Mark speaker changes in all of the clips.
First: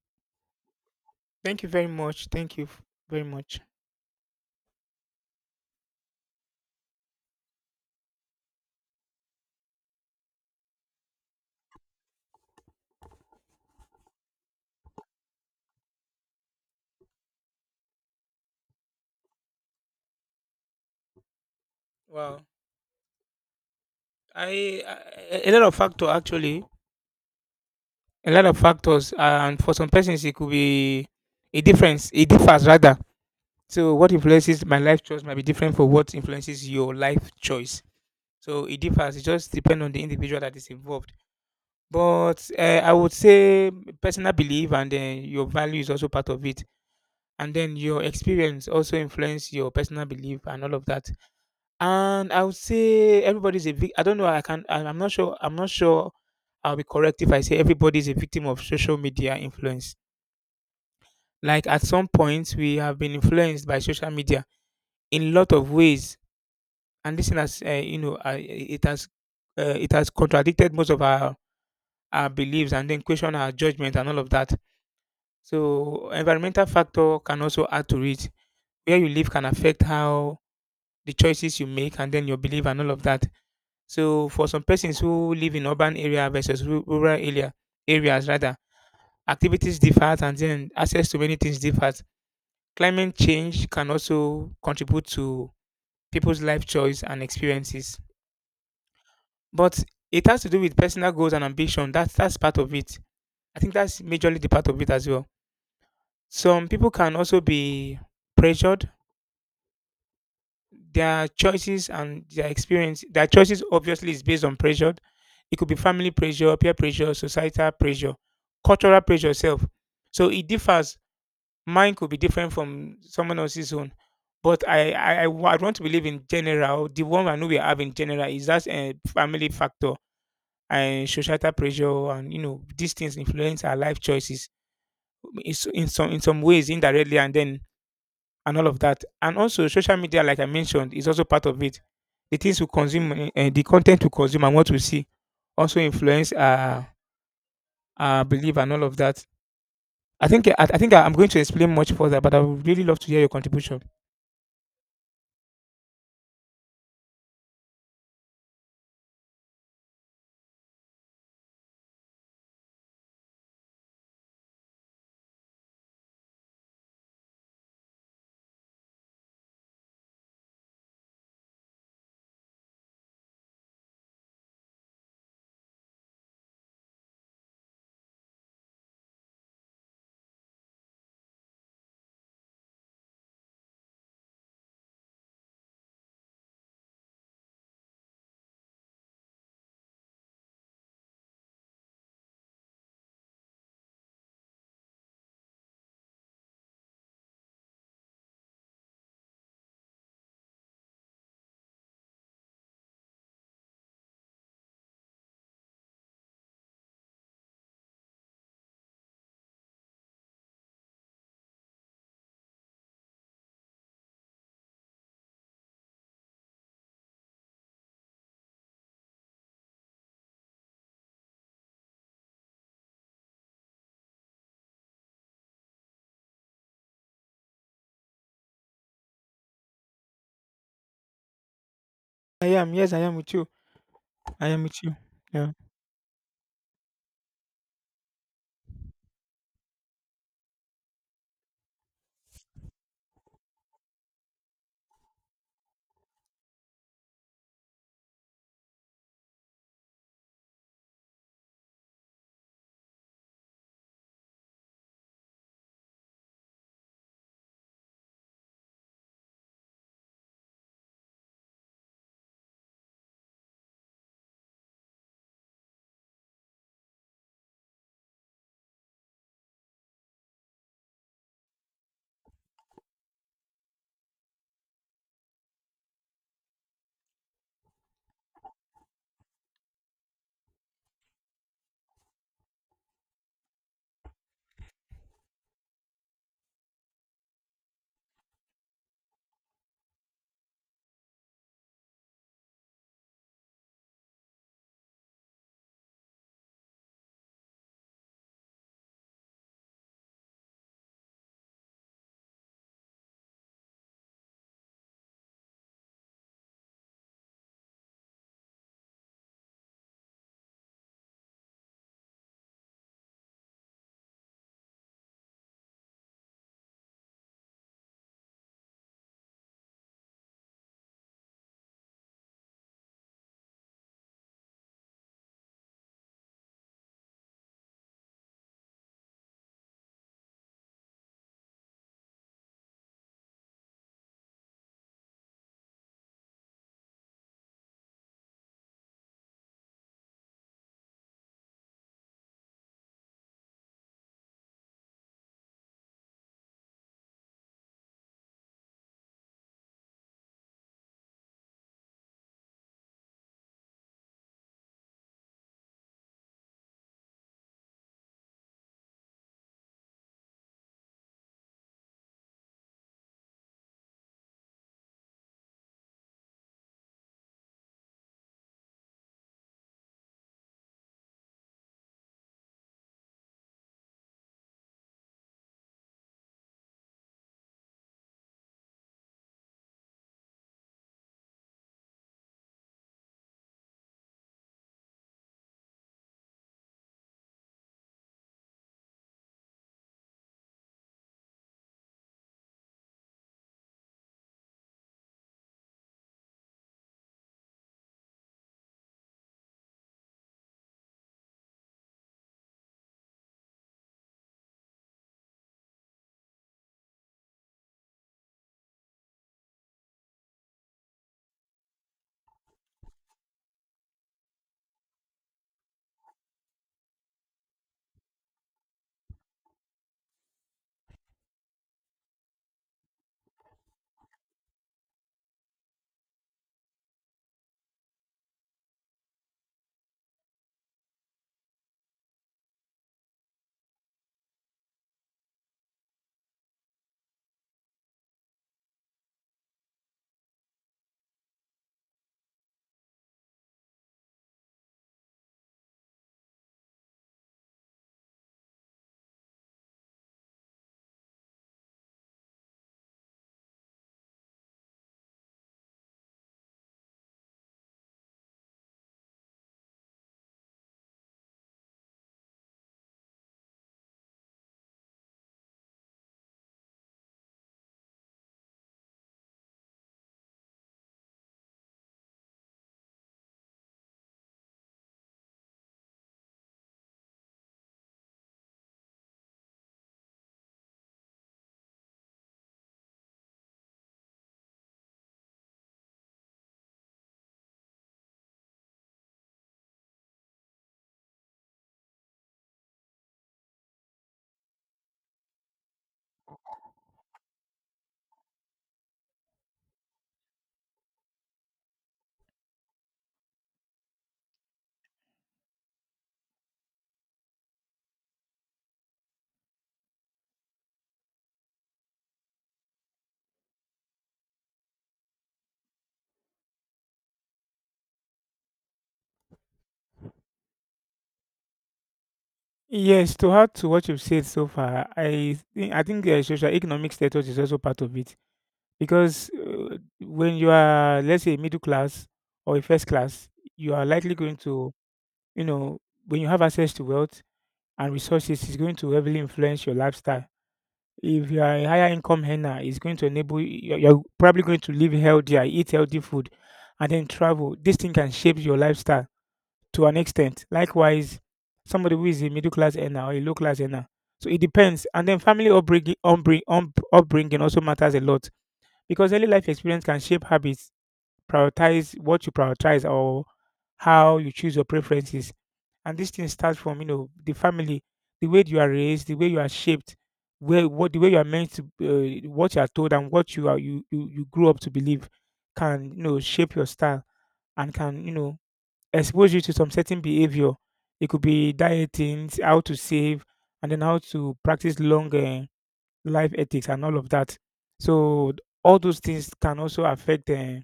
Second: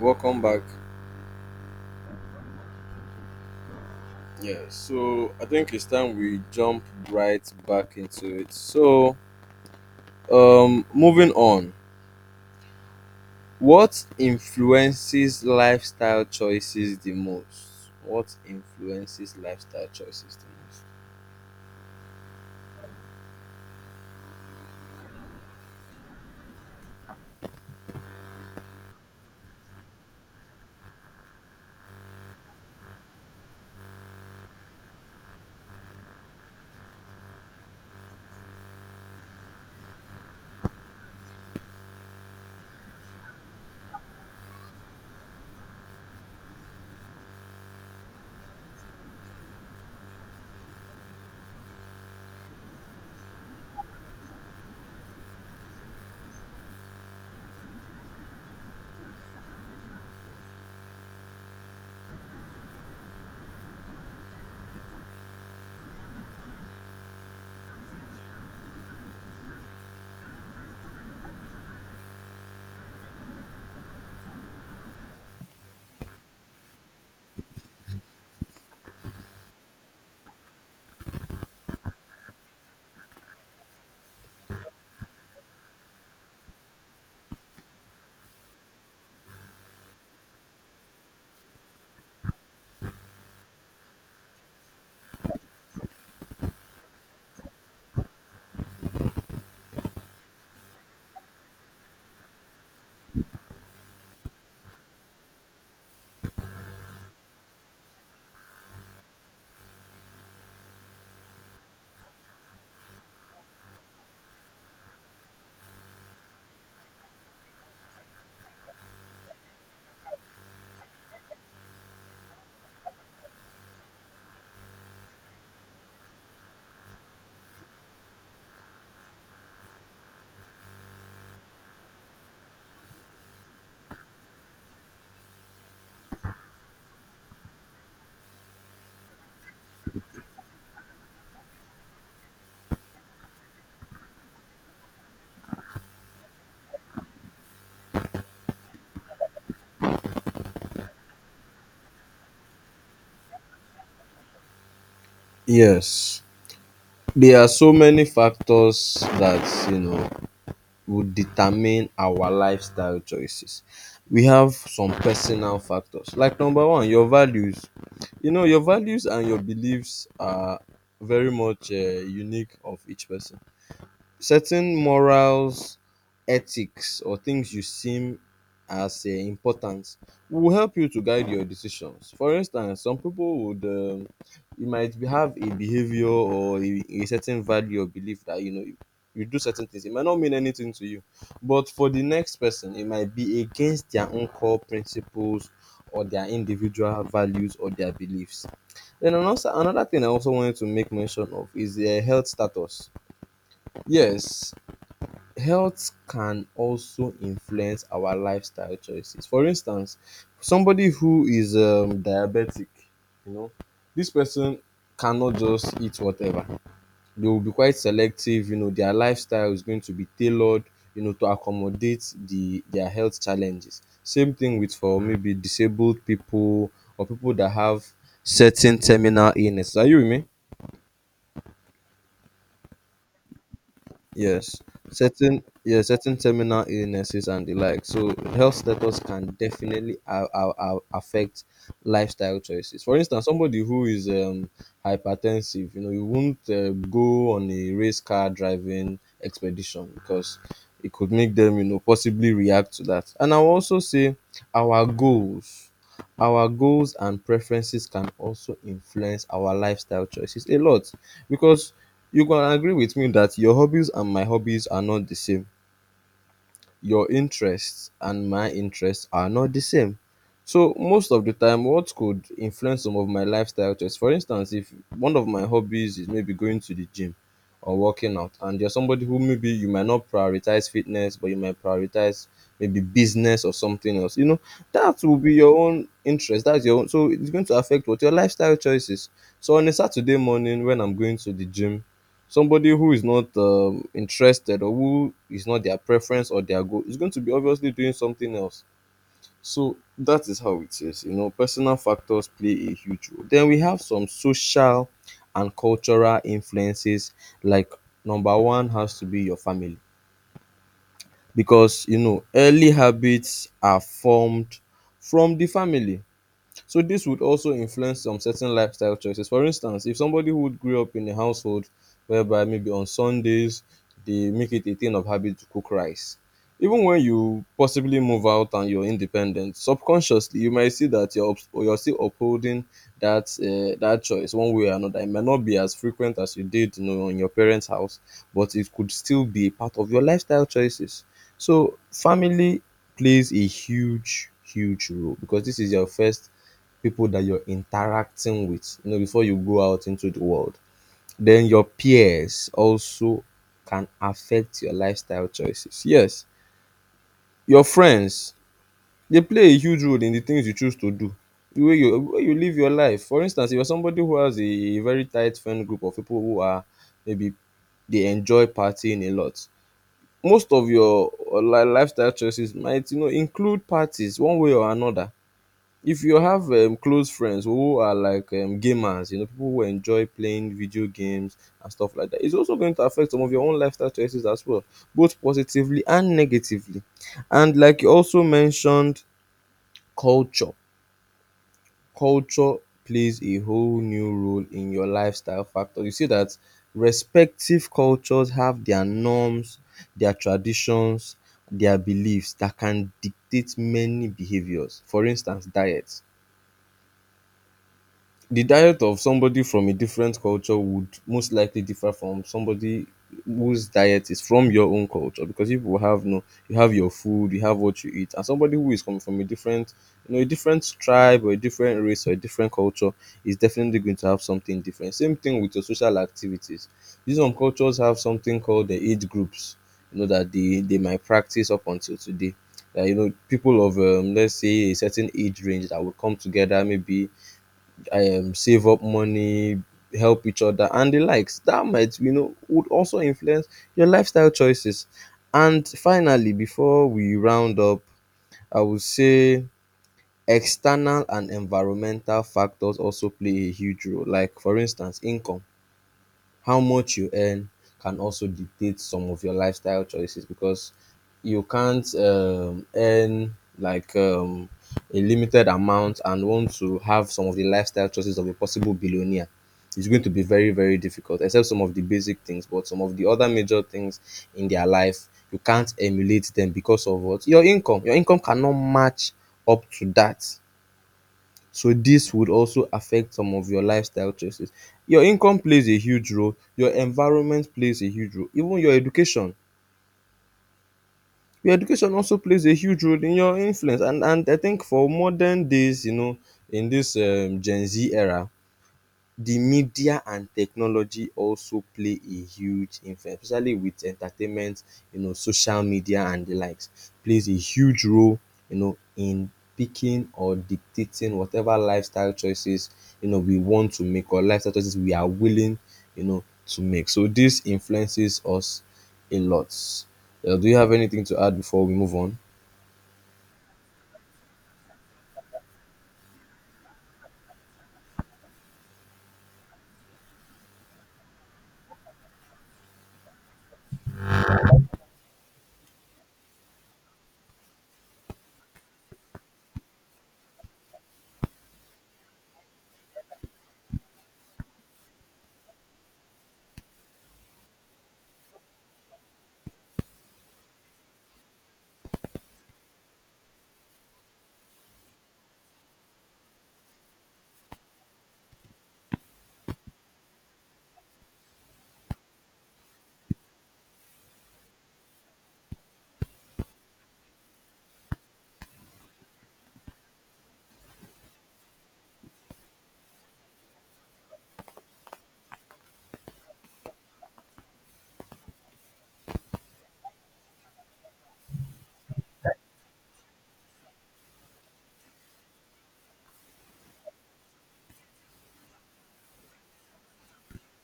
Speaker 1: Welcome back.
Speaker 2: Thank you very much. Thank you very much.
Speaker 1: Yeah, so I think it's time we jump right back into it. Moving on, what influences lifestyle choices the most? What influences lifestyle choices the most?
Speaker 2: Wow. I a lot of factor actually. A lot of factors, and for some persons, it could be a difference. It differs rather. So what influences my life choice might be different for what influences your life choice. So it differs. It just depends on the individual that is involved. But I would say personal belief and then your value is also part of it, and then your experience also influence your personal belief and all of that. And I would say everybody's a vic I don't know, I'm not sure, I'm not sure I'll be correct if I say everybody's a victim of social media influence. Like at some point, we have been influenced by social media in lot of ways, and this thing has, it it has contradicted most of our beliefs and then question our judgment and all of that. So environmental factor can also add to it. Where you live can affect how the choices you make and then your belief and all of that. So for some persons who live in urban area versus rural areas rather, activities differ and then access to many things differs. Climate change can also contribute to people's life choice and experiences. But it has to do with personal goals and ambition. That's part of it. I think that's majorly the part of it as well. Some people can also be pressured their choices and their experience their choices obviously is based on pressure. It could be family pressure, peer pressure, societal pressure, cultural pressure itself. So it differs. Mine could be different from someone else's own, but I want to believe in general the one I know we have in general is that a family factor and societal pressure and you know these things influence our life choices in some ways indirectly and then and all of that. And also, social media, like I mentioned, is also part of it. The things we consume, and the content we consume, and what we see, also influence our belief and all of that. I think I'm going to explain much further, but I would really love to hear your contribution.
Speaker 1: Yes, there are so many factors that you know would determine our lifestyle choices. We have some personal factors, like number one, your values. You know, your values and your beliefs are very much unique of each person. Certain morals, ethics or things you seem as important will help you to guide your decisions. For instance, some people would you have a behavior or a certain value or belief that, you know, you do certain things. It might not mean anything to you, but for the next person it might be against their own core principles or their individual values or their beliefs. Then another thing I also wanted to make mention of is their health status. Yes, health can also influence our lifestyle choices. For instance, somebody who is diabetic, you know, this person cannot just eat whatever. They will be quite selective. You know, their lifestyle is going to be tailored, you know, to accommodate the their health challenges. Same thing with for maybe disabled people or people that have certain terminal illness. Are you with me?
Speaker 2: I am, yes, I am with you. I
Speaker 1: Yes,
Speaker 2: am with you.
Speaker 1: certain,
Speaker 2: Yeah.
Speaker 1: yeah, certain terminal illnesses and the like. So health status can definitely affect lifestyle choices. For instance, somebody who is hypertensive, you know, you won't go on a race car driving expedition because it could make them, you know, possibly react to that. And I'll also say our goals. Our goals and preferences can also influence our lifestyle choices a lot, because you can agree with me that your hobbies and my hobbies are not the same, your interests and my interests are not the same. So most of the time, what could influence some of my lifestyle choice? For instance, if one of my hobbies is maybe going to the gym or working out, and you're somebody who, maybe you might not prioritize fitness, but you might prioritize maybe business or something else, you know, that will be your own interest. That's your own. So it's going to affect what your lifestyle choices. So on a Saturday morning, when I'm going to the gym, somebody who is not interested, or who is not their preference or their goal, is going to be obviously doing something else. So that is how it is. You know, personal factors play a huge role. Then we have some social and cultural influences, like number one has to be your family, because you know early habits are formed from the family, so this would also influence some certain lifestyle choices. For instance, if somebody who grew up in a household whereby maybe on Sundays they make it a thing of habit to cook rice, even when you possibly move out and you're independent, subconsciously you might see that you're still upholding that that choice one way or another. It might not be as frequent as you did, you know, in your parents' house, but it could still be a part of your lifestyle choices. So family plays a huge, huge role, because this is your first people that you're interacting with, you know, before you go out into the world. Then your peers also can affect your lifestyle choices. Yes, your friends, they play a huge role in the things you choose to do, the way you live your life. For instance, if you're somebody who has a very tight friend group of people who are maybe they enjoy partying a lot, most of your li lifestyle choices might, you know, include parties one way or another. If you have close friends who are like gamers, you know, people who enjoy playing video games and stuff like that, it's also going to affect some of your own lifestyle choices as well, both positively and negatively. And like you also mentioned, culture. Culture plays a whole new role in your lifestyle factor. You see that respective cultures have their norms, their traditions, their beliefs that can dictate many behaviors. For instance, diet, the diet of somebody from a different culture would most likely differ from somebody whose diet is from your own culture, because you will have no, you have your food, you have what you eat, and somebody who is coming from a different, you know, a different tribe or a different race or a different culture is definitely going to have something different. Same thing with your social activities. These, some cultures have something called the age groups, you know, that they might practice up until today, that, you know, people of let's say a certain age range that will come together, maybe save up money, help each other, and the likes. That might, you know, would also influence your lifestyle choices. And finally, before we round up, I would say external and environmental factors also play a huge role. Like, for instance, income, how much you earn, can also dictate some of your lifestyle choices, because you can't earn like a limited amount and want to have some of the lifestyle choices of a possible billionaire. It's going to be very, very difficult, except some of the basic things, but some of the other major things in their life, you can't emulate them because of what? Your income. Your income cannot match up to that. So this would also affect some of your lifestyle choices. Your income plays a huge role, your environment plays a huge role, even your education. Your education also plays a huge role in your influence, and I think for modern days, you know, in this Gen Z era, the media and technology also play a huge influence, especially with entertainment, you know, social media and the likes, plays a huge role, you know, in picking or dictating whatever lifestyle choices, you know, we want to make, or lifestyle choices we are willing, you know, to make. So this influences us a lot. Do you have anything to add before we move on?
Speaker 2: Yes, to add to what you've said so far, I think social economic status is also part of it because when you are, let's say, middle class or a first class, you are likely going to, you know, when you have access to wealth and resources, it's going to heavily influence your lifestyle. If you are a higher income earner, it's going to enable you, you're probably going to live healthier, eat healthy food, and then travel. This thing can shape your lifestyle to an extent. Likewise, somebody who is a middle class earner or a low class earner. So it depends. And then family upbringing, upbringing also matters a lot because early life experience can shape habits, prioritize what you prioritize or how you choose your preferences, and this thing starts from, you know, the family, the way you are raised, the way you are shaped, where what the way you are meant to, what you are told, and what you are you you, you grew up to believe, can you know shape your style and can you know expose you to some certain behavior. It could be dieting, how to save, and then how to practice long life ethics and all of that. So all those things can also affect.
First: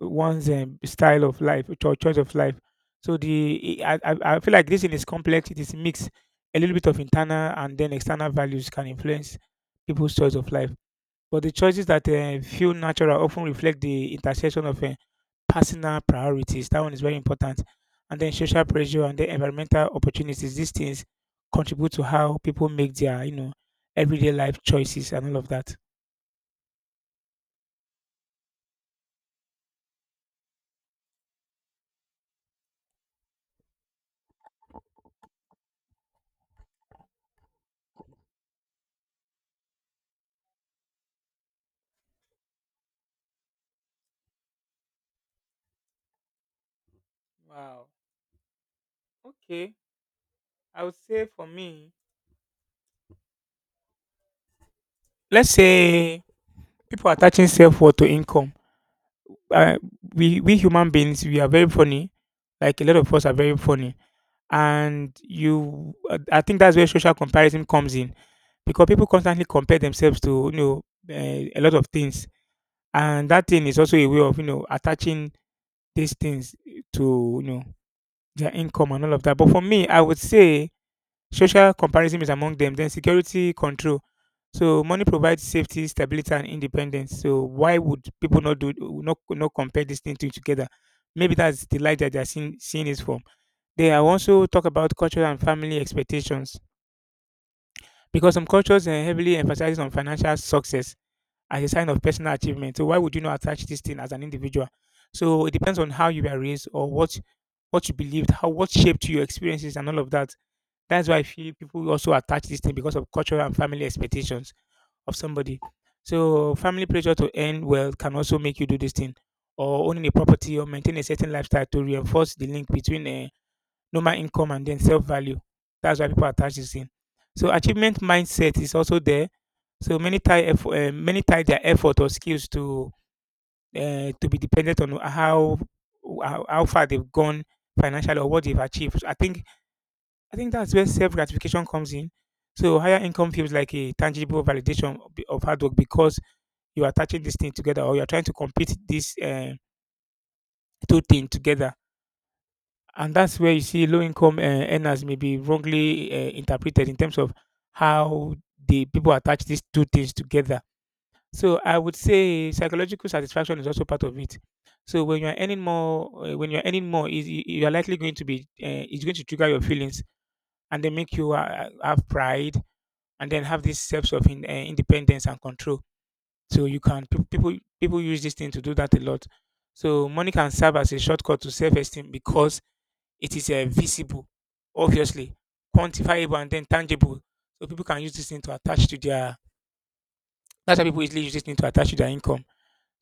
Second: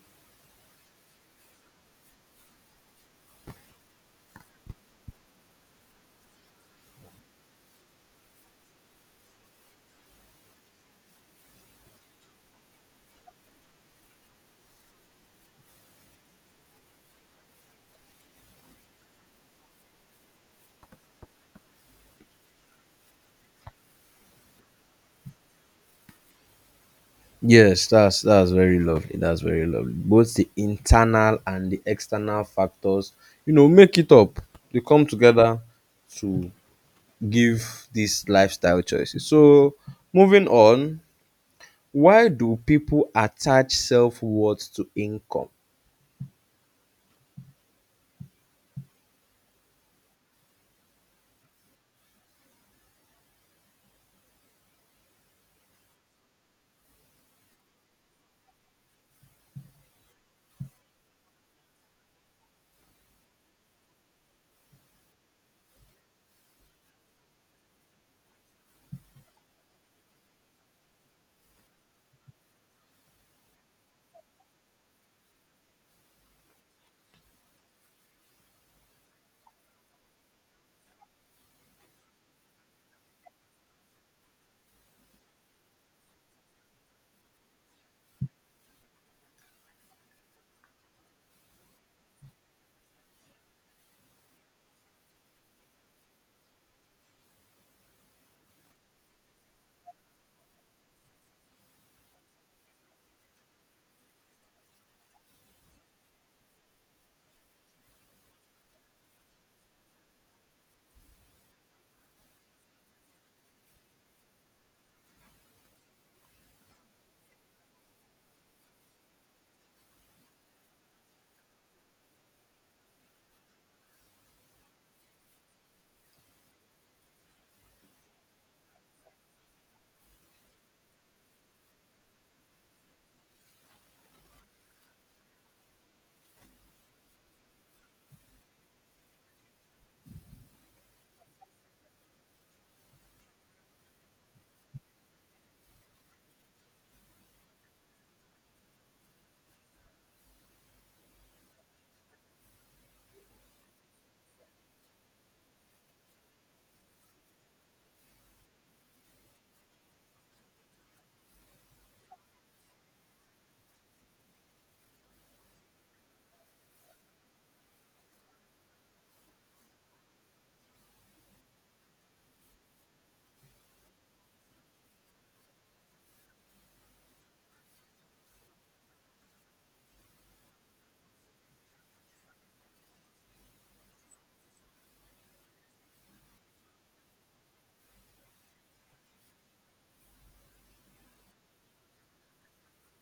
Speaker 2: One's style of life, choice of life. So the I feel like this thing is complex. It is mixed. A little bit of internal and then external values can influence people's choice of life. But the choices that feel natural often reflect the intersection of personal priorities. That one is very important. And then social pressure and then environmental opportunities. These things contribute to how people make their you know everyday life choices and all of that.
Speaker 1: Yes, that's very lovely. That's very lovely. Both the internal and the external factors, you know, make it up. They come together to give these lifestyle choices. So, moving on, why do people attach self-worth to income?
Speaker 2: Wow. Okay. I would say for me, let's say people are attaching self-worth to income. Uh, we human beings we are very funny. Like a lot of us are very funny, and I think that's where social comparison comes in, because people constantly compare themselves to you know a lot of things, and that thing is also a way of you know attaching these things to you know their income and all of that. But for me, I would say social comparison is among them. Then security control. So money provides safety, stability, and independence. So why would people not compare these things together? Maybe that's the light that they're seeing, seeing is from. They are also talk about cultural and family expectations because some cultures heavily emphasize on financial success as a sign of personal achievement. So why would you not attach this thing as an individual? So it depends on how you were raised or what you believed, how what shaped your experiences and all of that. That's why I feel people also attach this thing because of cultural and family expectations of somebody. So family pressure to earn well can also make you do this thing, or owning a property or maintain a certain lifestyle to reinforce the link between normal income and then self value. That's why people attach this thing. So achievement mindset is also there. So many tie effort, many tie their effort or skills to be dependent on how far they've gone financially or what they've achieved. I think that's where self gratification comes in. So higher income feels like a tangible validation of hard work because you're attaching this thing together or you're trying to compete these two things together. And that's where you see low income earners may be wrongly interpreted in terms of how the people attach these two things together. So I would say psychological satisfaction is also part of it. So when you're earning more, is you're likely going to be it's going to trigger your feelings and they make you have pride and then have these steps of independence and control. So you can people use this thing to do that a lot. So money can serve as a shortcut to self-esteem because it is visible, obviously quantifiable and then tangible. So people can use this thing to attach to their. That's why people easily use this thing to attach to their income.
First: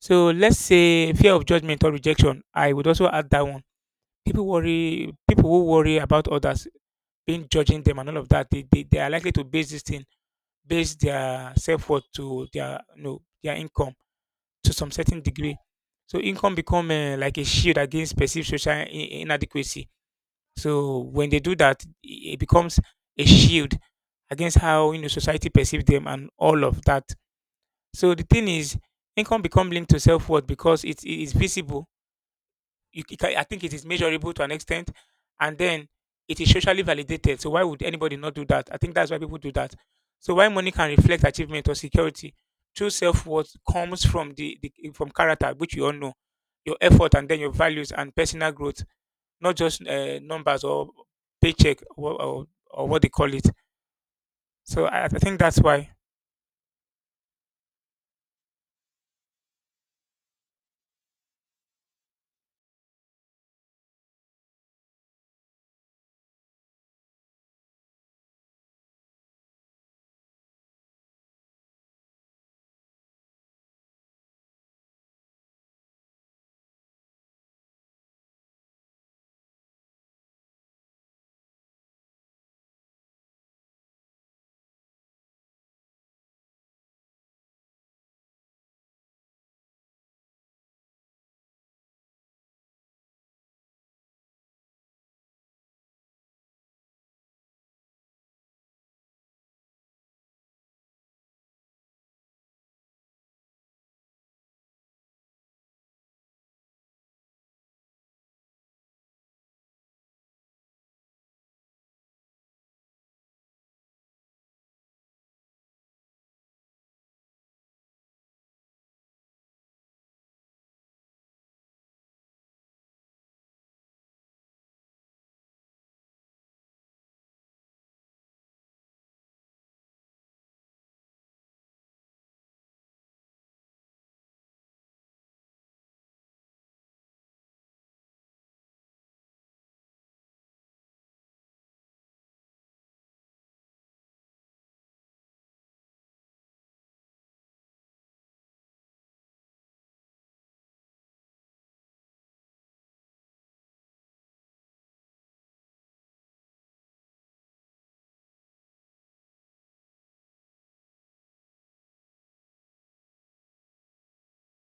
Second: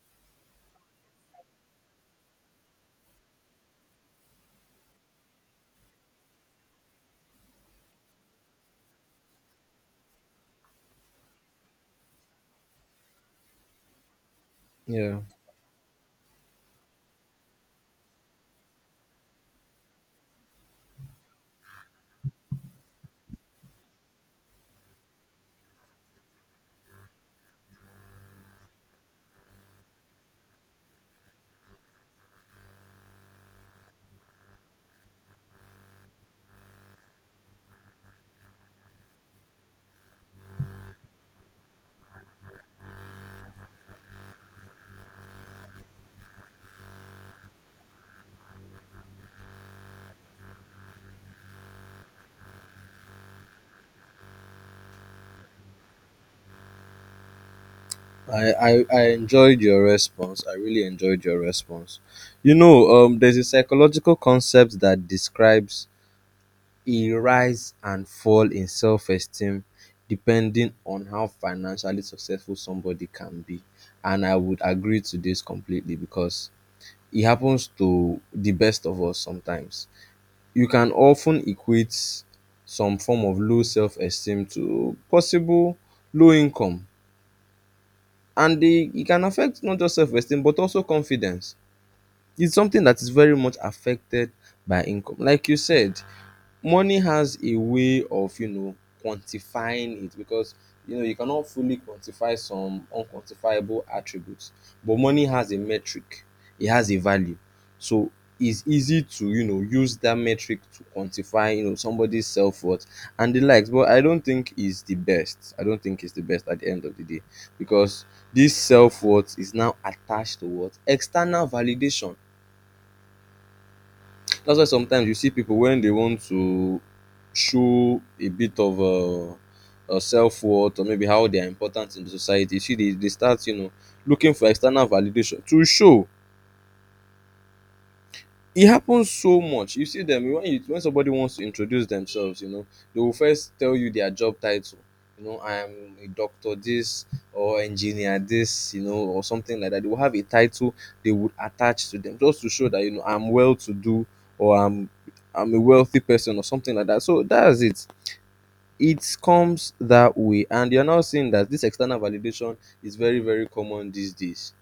Speaker 2: So let's say fear of judgment or rejection. I would also add that one. People worry. People who worry about others being judging them and all of that. They are likely to base this thing, base their self-worth to their no their income to some
Speaker 1: Yeah.
Speaker 2: certain degree. So income become like a shield against perceived social inadequacy. So when they do that, it becomes a shield against how you know society perceives them and all of that. So the thing is, income become linked to self-worth because it is visible, I think it is measurable to an extent, and then it is socially validated. So why would anybody not do that? I think that's why people do that. So why money can reflect achievement or security? True self worth comes from the from character, which you all know, your effort and then your values and personal growth, not just numbers or paycheck or what they call it. So I think that's why
Speaker 1: I enjoyed your response. I really enjoyed your response. You know, there's a psychological concept that describes a rise and fall in self-esteem depending on how financially successful somebody can be. And I would agree to this completely, because it happens to the best of us sometimes. You can often equate some form of low self-esteem to possible low income. And they, it can affect not just self-esteem but also confidence. It's something that is very much affected by income. Like you said, money has a way of, you know, quantifying it, because you know you cannot fully quantify some unquantifiable attributes, but money has a metric, it has a value, so it's easy to, you know, use that metric to quantify, you know, somebody's self-worth and the likes. But I don't think it's the best. I don't think it's the best at the end of the day, because this self-worth is now attached to what? External validation. That's why sometimes you see people when they want to show a bit of self-worth, or maybe how they are important in the society, you see they start, you know, looking for external validation to show. It happens so much. You see them when you, when somebody wants to introduce themselves, you know, they will first tell you their job title. You know, I am a doctor this, or engineer this, you know, or something like that. They will have a title they would attach to them just to show that, you know, I'm well to do, or I'm a wealthy person or something like that. So that's it. It comes that way, and you're now seeing that this external validation is very, very common these days.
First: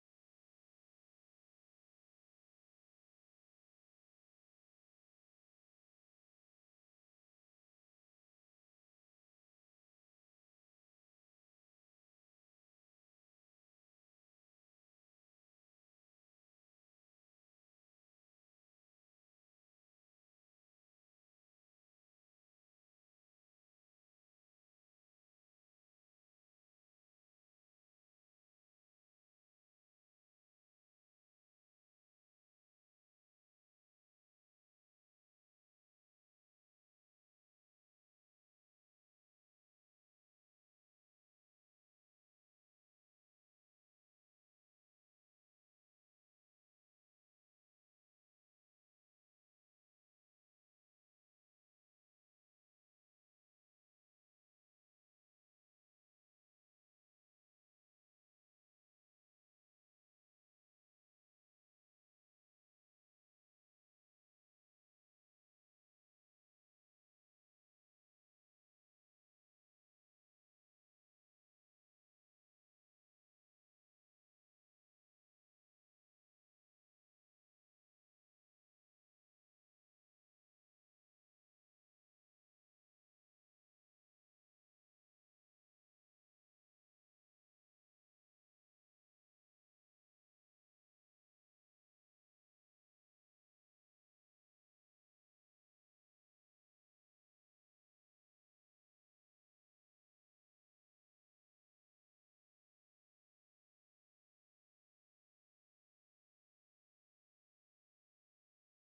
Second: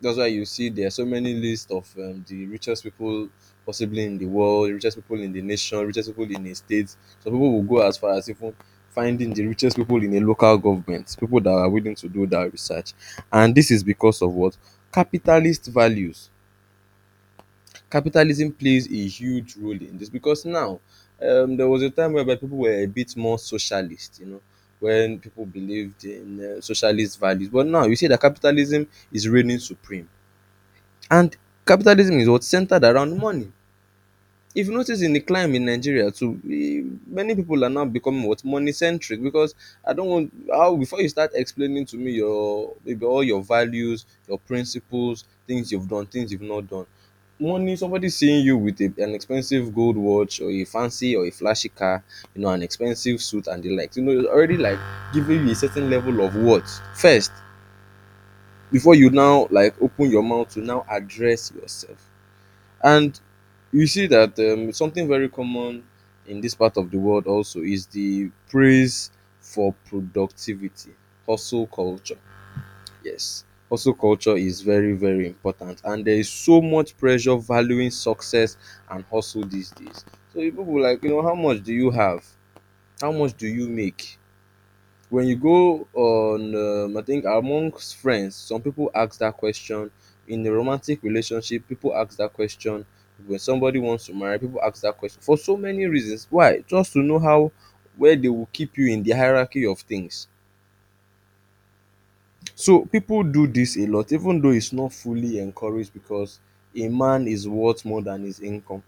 Speaker 1: That's why you see there are so many lists of the richest people possibly in the world, richest people in the nation, richest people in a state. Some people will go as far as even finding the richest people in a local government, people that are willing to do that research. And this is because of what? Capitalist values. Capitalism plays a huge role in this because now there was a time whereby people were a bit more socialist, you know, when people believed in socialist values. But now you see that capitalism is reigning supreme and capitalism is what centered around money. If you notice in the climb in Nigeria too, many people are now becoming what money centric because I don't want how, before you start explaining to me your maybe all your values, your principles, things you've done, things you've not done, money, somebody seeing you with an expensive gold watch or a fancy or a flashy car, you know, an expensive suit and the likes, you know, it's already like giving you a certain level of worth first before you now like open your mouth to now address yourself. And you see that, something very common in this part of the world also is the praise for productivity. Hustle culture, yes, hustle culture is very, very important, and there is so much pressure valuing success and hustle these days. So people will like, you know, how much do you have, how much do you make? When you go on, I think amongst friends some people ask that question, in a romantic relationship people ask that question, when somebody wants to marry people ask that question for so many reasons, why, just to know how where they will keep you in the hierarchy of things. So people do this a lot, even though it's not fully encouraged, because a man is worth more than his income.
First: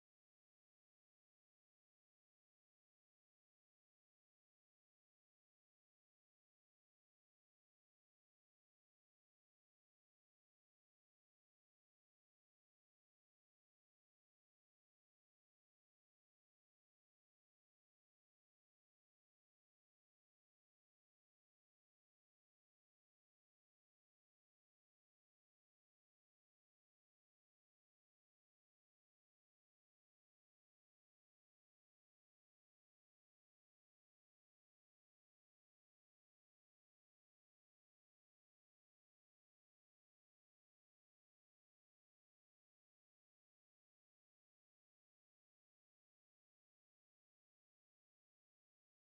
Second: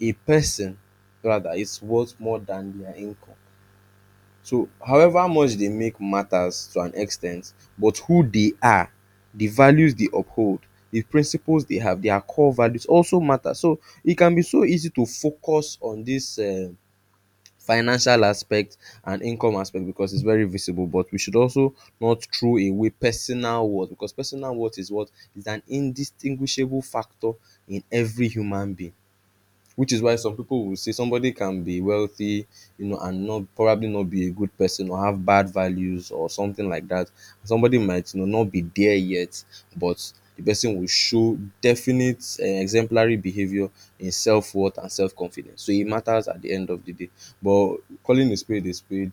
Speaker 1: A person, rather, is worth more than their income. So, however much they make matters to an extent, but who they are, the values they uphold, the principles they have, their core values also matter. So it can be so easy to focus on this, financial aspect and income aspect, because it's very visible, but we should also not throw away personal worth, because personal worth is what is an indistinguishable factor in every human being, which is why some people will say somebody can be wealthy, you know, and not probably not be a good person or have bad values or something like that. Somebody might, you know, not be there yet, but the person will show definite exemplary behavior in self-worth and self-confidence, so it matters at the end of the day. But calling a spade a spade,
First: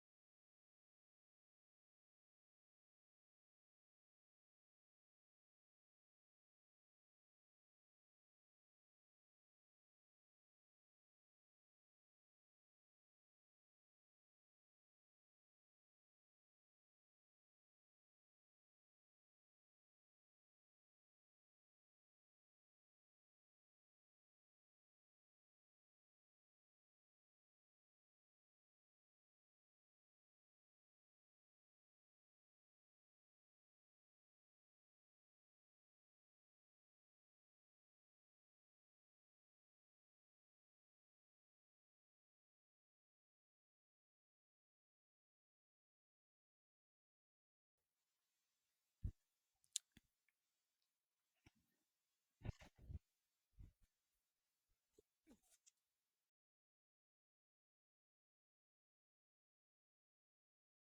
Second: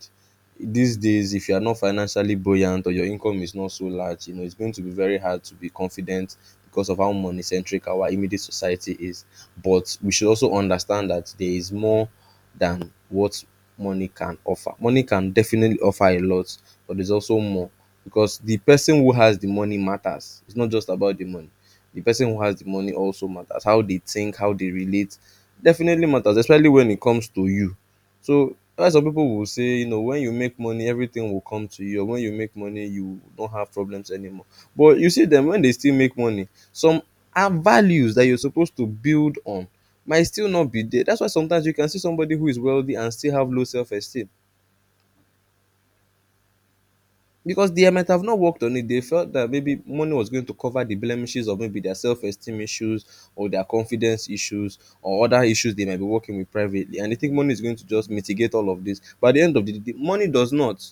Speaker 1: these days if you are not financially buoyant or your income is not so large, you know, it's going to be very hard to be confident, because of how money centric our immediate society is. But we should also understand that there is more than what money can offer. Money can definitely offer a lot, but there's also more, because the person who has the money matters. It's not just about the money. The person who has the money also matters. How they think, how they relate definitely matters, especially when it comes to you. So why some people will say, you know, when you make money, everything will come to you. Or when you make money, you don't have problems anymore. But you see them, when they still make money, some are values that you're supposed to build on might still not be there. That's why sometimes you can see somebody who is wealthy and still have low self-esteem, because they might have not worked on it. They felt that maybe money was going to cover the blemishes of maybe their self-esteem issues or their confidence issues or other issues they might be working with privately. And they think money is going to just mitigate all of this. But at the end of the day, money does not.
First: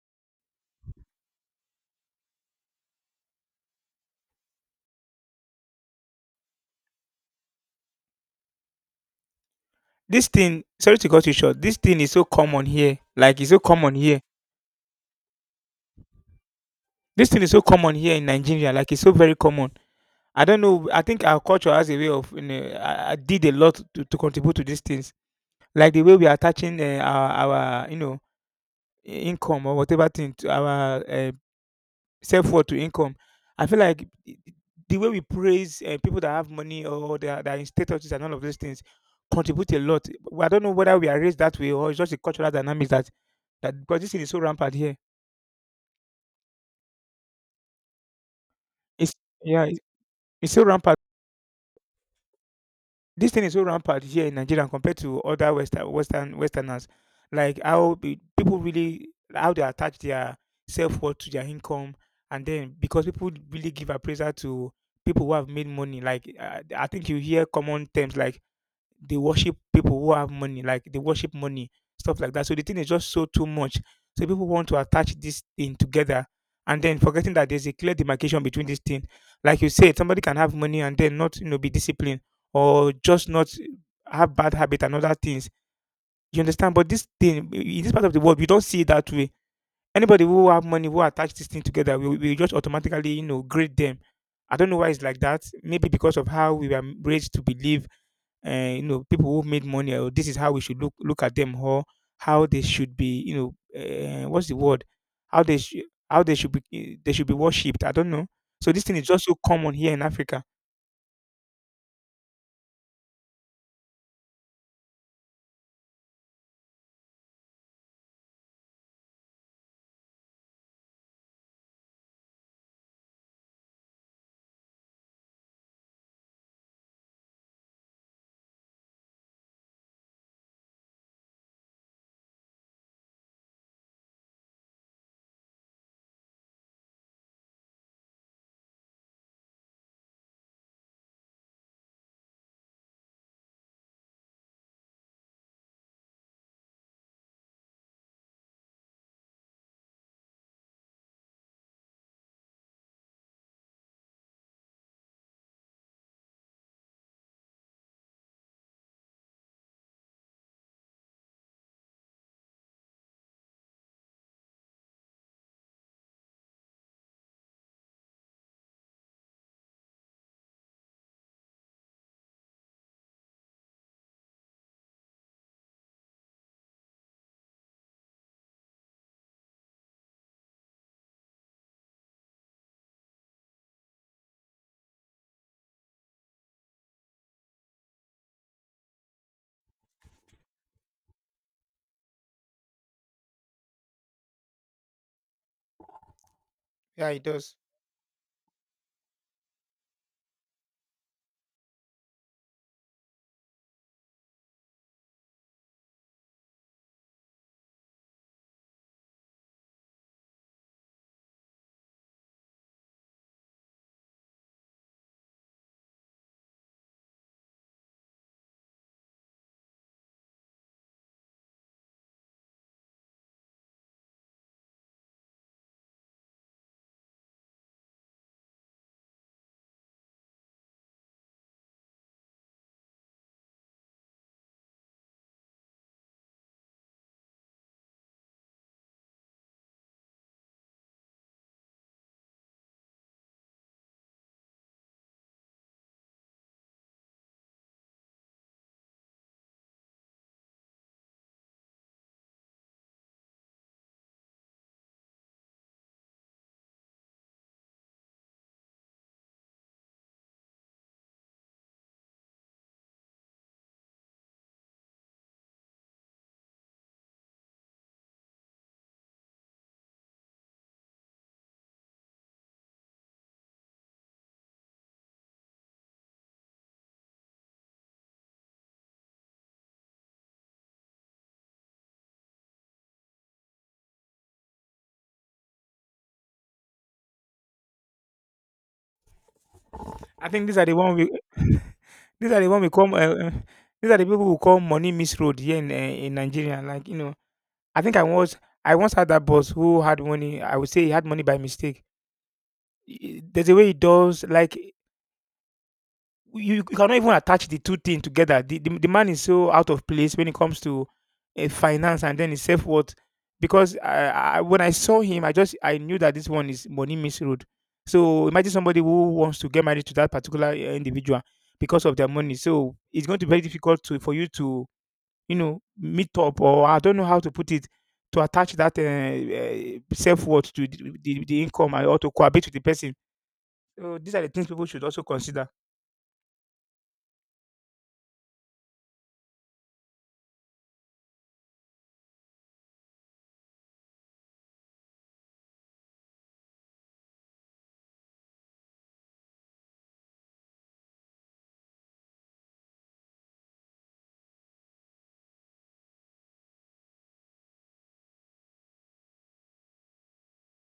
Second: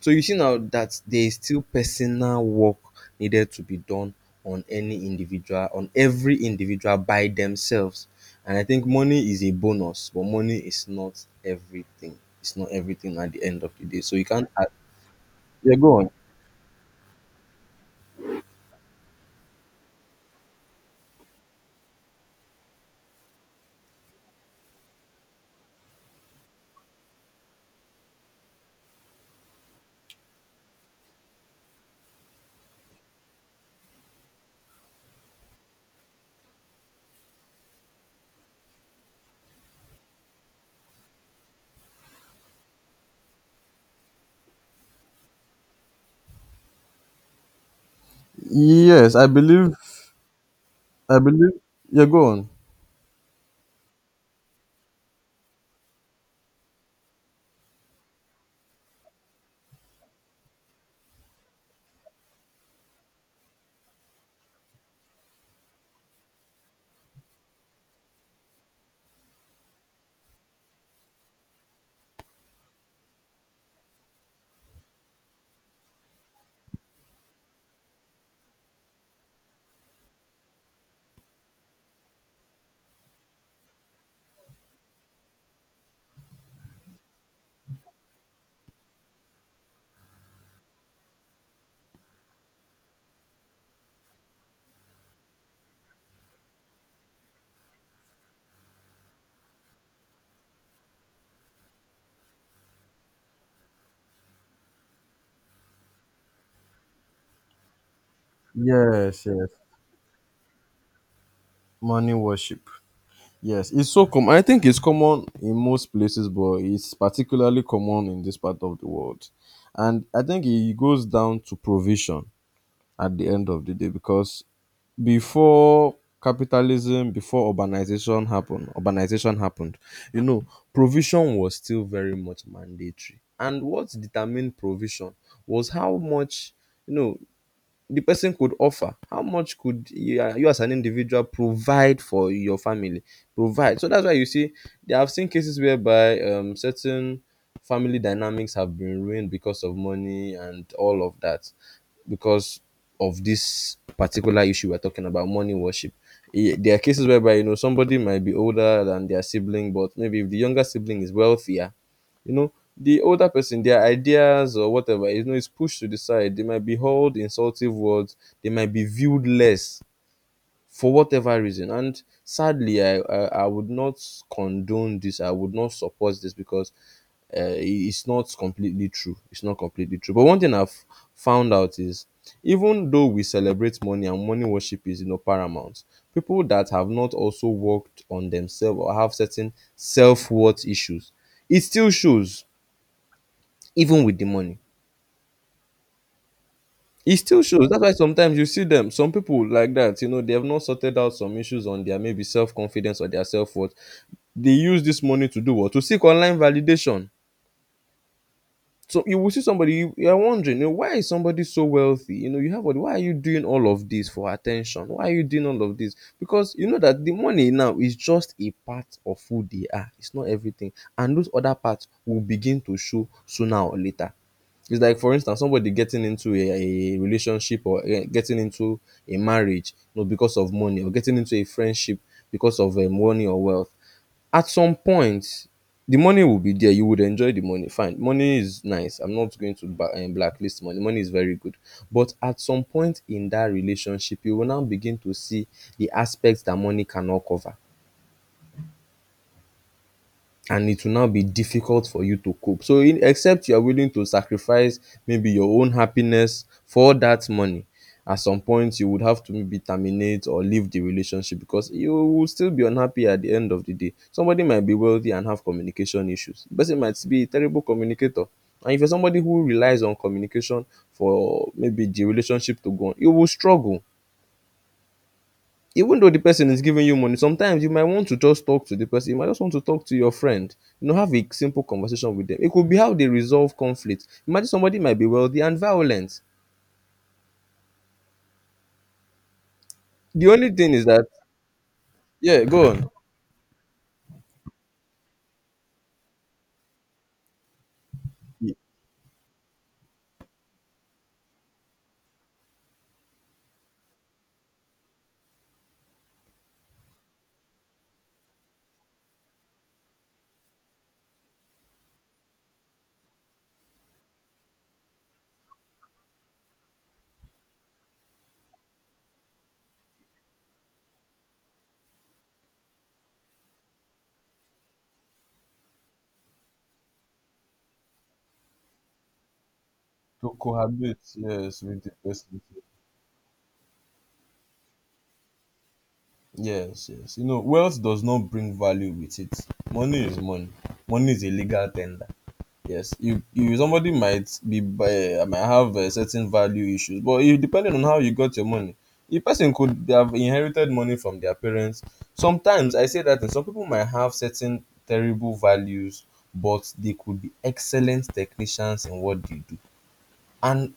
Speaker 1: So you see now that there is still personal work needed to be done on any individual, on every individual by themselves. And I think money is a bonus, but
Speaker 2: this
Speaker 1: money
Speaker 2: thing.
Speaker 1: is
Speaker 2: Sorry to
Speaker 1: not
Speaker 2: cut you short. This thing is
Speaker 1: everything.
Speaker 2: so
Speaker 1: It's
Speaker 2: common
Speaker 1: not
Speaker 2: here.
Speaker 1: everything at
Speaker 2: Like
Speaker 1: the
Speaker 2: it's so
Speaker 1: end of the
Speaker 2: common
Speaker 1: day. So
Speaker 2: here.
Speaker 1: you can't. Yeah, go on.
Speaker 2: This thing is so common here in Nigeria. Like it's so very common. I don't know. I think our culture has a way of, you know, I did a lot to contribute to these things, like the way we are attaching you know, income or whatever thing to our self worth to income. I feel like the way we praise people that have money or that are in statuses and all of those things contribute a lot. Well, I don't know whether we are raised that way or it's just the cultural dynamics that because this thing is so rampant here. It's
Speaker 1: Yes, I
Speaker 2: yeah,
Speaker 1: believe.
Speaker 2: it's so rampant.
Speaker 1: I believe. Yeah, go on.
Speaker 2: This thing is so rampant here in Nigeria compared to other Western Westerners. Like how people really how they attach their self worth to their income, and then because people really give appraisal to people who have made money. Like I think you hear common terms like they worship people who have money, like they worship money, stuff like that. So the thing is just so too much. So people want to attach this thing together and then forgetting that there's a clear demarcation between this thing. Like you said, somebody can have money and then not, you know, be disciplined or just not have bad habit and other things. You understand? But this thing in this part of the world, we don't see it that way. Anybody who have money who attach this thing together, we just automatically, you know, grade them. I don't know why it's like that. Maybe because of how we were raised to believe you know people who've made money, or this is how we should look at them, or how they should be, you know, what's the word, how they how they should be, they should be worshipped. I don't know. So this thing is
Speaker 1: Yes,
Speaker 2: just so
Speaker 1: yes.
Speaker 2: common here in Africa.
Speaker 1: Money worship. Yes, it's so common. I think it's common in most places, but it's particularly common in this part of the world. And I think it goes down to provision at the end of the day, because before capitalism, before urbanization happened, you know, provision was still very much mandatory. And what determined provision was how much, you know, the person could offer. How much could you, you as an individual provide for your family, provide? So that's why you see there have seen cases whereby, certain family dynamics have been ruined because of money and all of that, because of this particular issue we're talking about, money worship. Eh, there are cases whereby, you know, somebody might be older than their sibling, but maybe if the younger sibling is wealthier, you know, the older person, their ideas or whatever, you know, is pushed to the side. They might be hurled insultive words, they might be viewed less for whatever reason. And sadly, I would not condone this, I would not support this, because, it's not completely true, it's not completely true. But one thing I've found out is, even though we celebrate money and money worship is, you know, paramount, people that have not also worked on themselves or have certain self-worth issues, it still shows even with the money.
Speaker 2: Yeah,
Speaker 1: It
Speaker 2: it
Speaker 1: still
Speaker 2: does.
Speaker 1: shows. That's why sometimes you see them, some people like that, you know, they have not sorted out some issues on their maybe self confidence or their self worth. They use this money to do what? To seek online validation. So you will see somebody, you are wondering, you know, why is somebody so wealthy? You know, you have all, why are you doing all of this for attention? Why are you doing all of this? Because you know that the money now is just a part of who they are. It's not everything, and those other parts will begin to show sooner or later. It's like, for instance, somebody getting into a relationship or, eh, getting into a marriage, you know, because of money, or getting into a friendship because of, eh, money or wealth. At some point, the money will be there, you would enjoy the money, fine, money is nice, I'm not going to blacklist money, money is very good. But at some point in that relationship you will now begin to see the aspects that money cannot cover, and it will now be difficult for you to cope. So in, except you are willing to sacrifice maybe your own happiness for that money, at some point you would have to maybe terminate or leave the relationship, because you will still be unhappy at the end of the day. Somebody might be wealthy and have communication issues. The person might be a terrible communicator. And if you're somebody who relies on communication for maybe the relationship to go on, you will struggle. Even though the person is giving you money, sometimes you might want to just talk to the person, you might just want to talk to your friend, you know, have a simple conversation with them. It could be how they resolve conflict. Imagine somebody might be wealthy and violent. The
Speaker 2: I think
Speaker 1: only
Speaker 2: these are
Speaker 1: thing
Speaker 2: the
Speaker 1: is
Speaker 2: one
Speaker 1: that,
Speaker 2: we these are
Speaker 1: yeah,
Speaker 2: the one we
Speaker 1: go on.
Speaker 2: call uh, these are the people who call money misroad here in Nigeria, like, you know. I think I was
Speaker 1: Yeah,
Speaker 2: I once had that boss who had money. I would say he had money by mistake. There's a way he does, like, you cannot even attach the two things together. The, the man is so out of place when it comes to finance and then his self worth. Because I, when I saw him, I just I knew that this one is money misroad. So imagine somebody who wants to get married to that particular individual because of their money. So it's going to be very difficult to for you to you know meet up, or I don't know how to put it, to attach that self
Speaker 1: to
Speaker 2: worth to
Speaker 1: cohabit,
Speaker 2: the
Speaker 1: yes,
Speaker 2: income
Speaker 1: with
Speaker 2: and
Speaker 1: the
Speaker 2: or to
Speaker 1: person.
Speaker 2: cohabit with the person. So these are the things people should also consider.
Speaker 1: Yes, yes, you know, wealth does not bring value with it. Money is money. Money is a legal tender. Yes, you, somebody might be, might have, certain value issues, but you, depending on how you got your money, the person could have inherited money from their parents. Sometimes I say that, and some people might have certain terrible values, but they could be excellent technicians in what they do, and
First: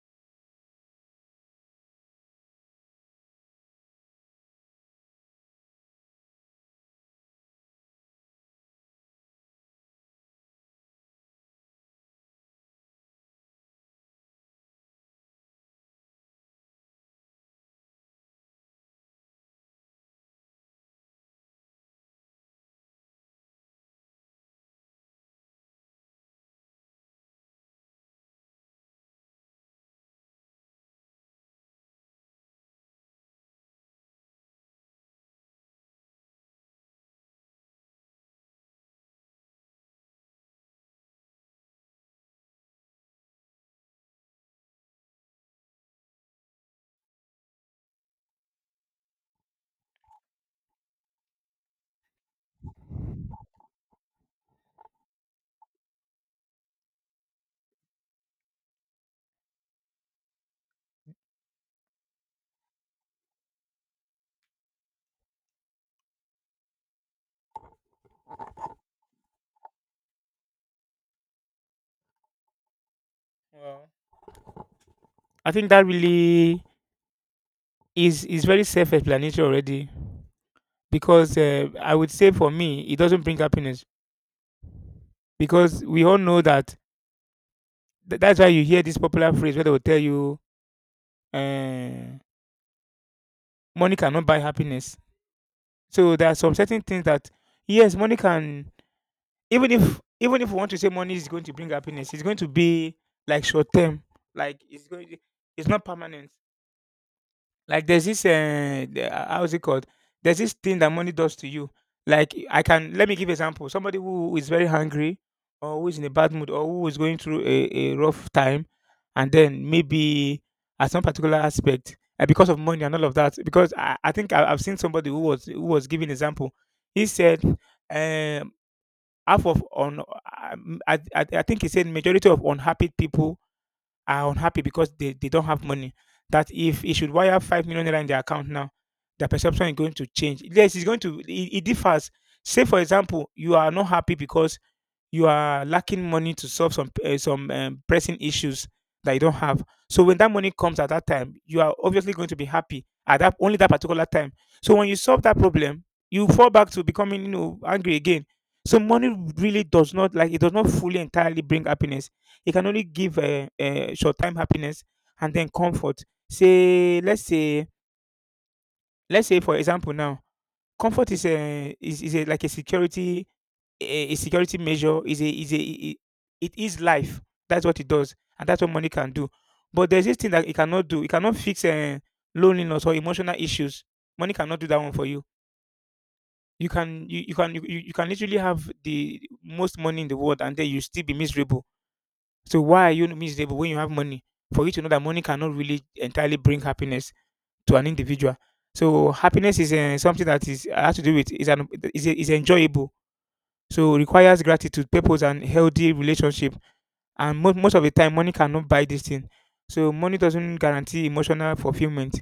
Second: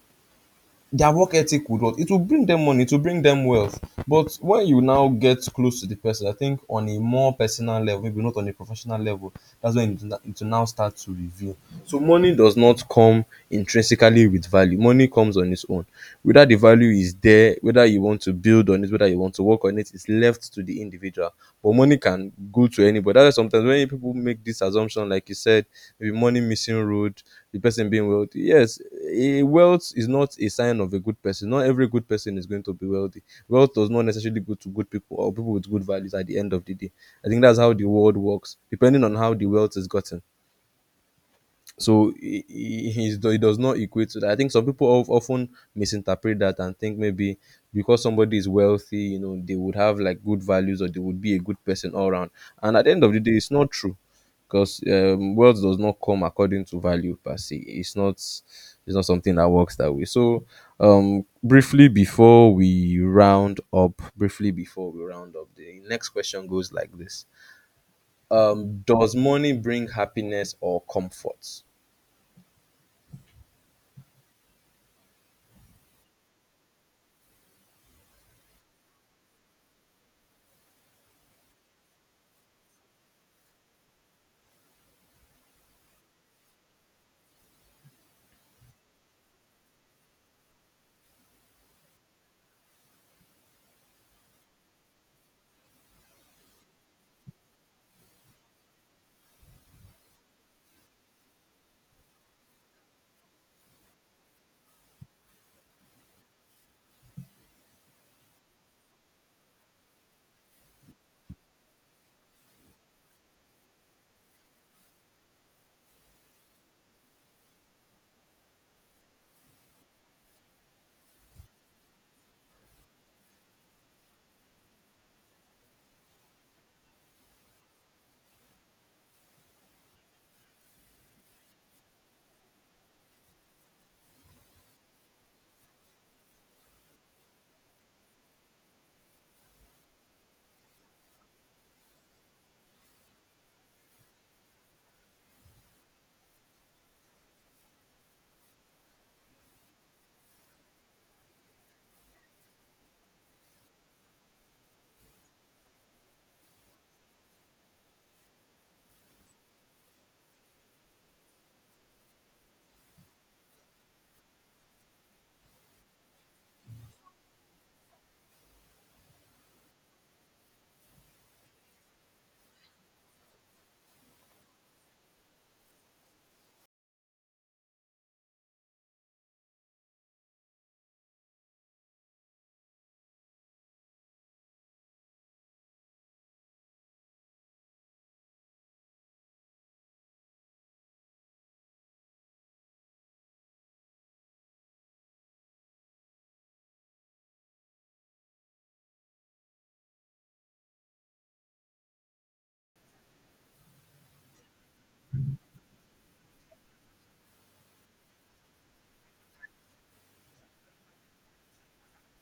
Speaker 1: their work ethic would what, it will bring them money, to bring them wealth. But when you now get close to the person, I think on a more personal level, maybe not on a professional level, that's when it will now start to reveal. So money does not come intrinsically with value. Money comes on its own. Whether the value is there, whether you want to build on it, whether you want to work on it, is left to the individual. But money can go to anybody. That's why sometimes when people make this assumption, like you said, maybe money missing road, the person being wealthy. Yes, a wealth is not a sign of a good person. Not every good person is going to be wealthy. Wealth does not necessarily go to good people or people with good values at the end of the day. I think that's how the world works, depending on how the wealth is gotten. So he does not equate to that. I think some people often misinterpret that and think maybe because somebody is wealthy, you know, they would have like good values or they would be a good person all around. And at the end of the day, it's not true, because, wealth does not come according to value per se. It's not something that works that way. So, briefly before we round up, briefly before we round up, the next question goes like this: does money bring happiness or comfort?
Speaker 2: Wow. I think that really is very self-explanatory already because I would say for me it doesn't bring happiness, because we all know that that's why you hear this popular phrase where they will tell you uh, money cannot buy happiness. So there are some certain things that, yes, money can, even if, even if we want to say money is going to bring happiness, it's going to be like short term, like it's going, it's not permanent. Like there's this how's it called? There's this thing that money does to you. Like I can, let me give example. Somebody who is very hungry or who is in a bad mood or who is going through a rough time and then maybe at some particular aspect because of money and all of that. Because I think I've seen somebody who was giving example. He said half of on I think he said majority of unhappy people are unhappy because they don't have money. That if he should wire 5 million naira in their account now, their perception is going to change. Yes, it's going to, it differs. Say for example, you are not happy because you are lacking money to solve some pressing issues that you don't have. So when that money comes at that time, you are obviously going to be happy at that only that particular time. So when you solve that problem, you fall back to becoming, you know, angry again. So money really does not, like, it does not fully entirely bring happiness. It can only give a short time happiness and then comfort. Say let's say, let's say for example now, comfort is a is, is a, like a security, a, a security measure, is a it, it is life. That's what it does, and that's what money can do. But there's this thing that it cannot do. It cannot fix loneliness or emotional issues. Money cannot do that one for you. You can, you can, you can literally have the most money in the world and then you still be miserable. So why are you miserable when you have money? For you to know that money cannot really entirely bring happiness to an individual. So happiness is something that is has to do with is an is enjoyable, so requires gratitude, purpose, and healthy relationship. And most of the time, money cannot buy this thing. So money doesn't guarantee emotional fulfillment.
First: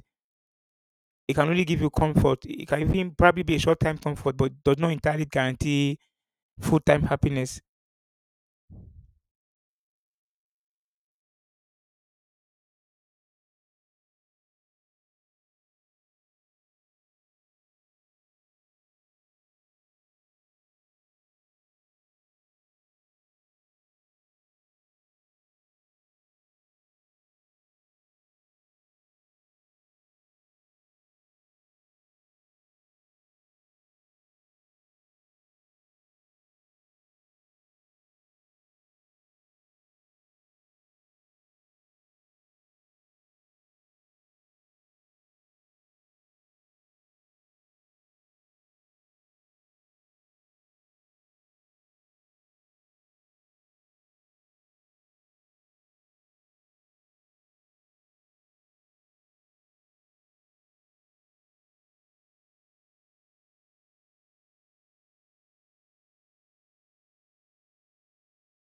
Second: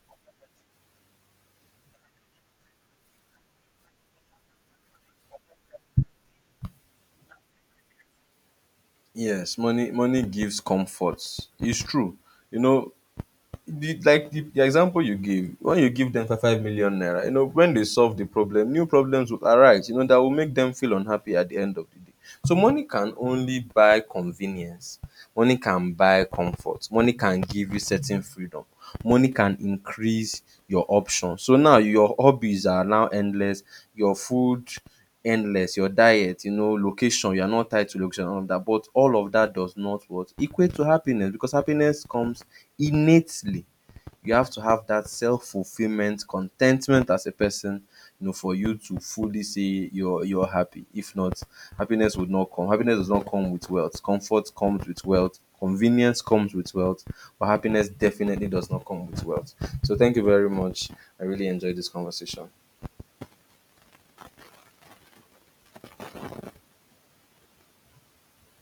Speaker 2: It can only give you comfort. It can even probably be a short-time comfort, but does not entirely guarantee full-time happiness.
Speaker 1: Yes, money, money gives comfort. It's true. You know, the, like the example you give, when you give them 5 million naira, you know, when they solve the problem, new problems will arise, you know, that will make them feel unhappy at the end of the day. So money can only buy convenience. Money can buy comfort. Money can give you certain freedom. Money can increase your options. So now your hobbies are now endless. Your food, endless, your diet, you know, location, you are not tied to location, all of that. But all of that does not what? Equate to happiness, because happiness comes innately. You have to have that self-fulfillment, contentment as a person, you know, for you to fully say you're happy. If not, happiness would not come. Happiness does not come with wealth. Comfort comes with wealth. Convenience comes with wealth, but happiness definitely does not come with wealth. So thank you very much. I really enjoyed this conversation.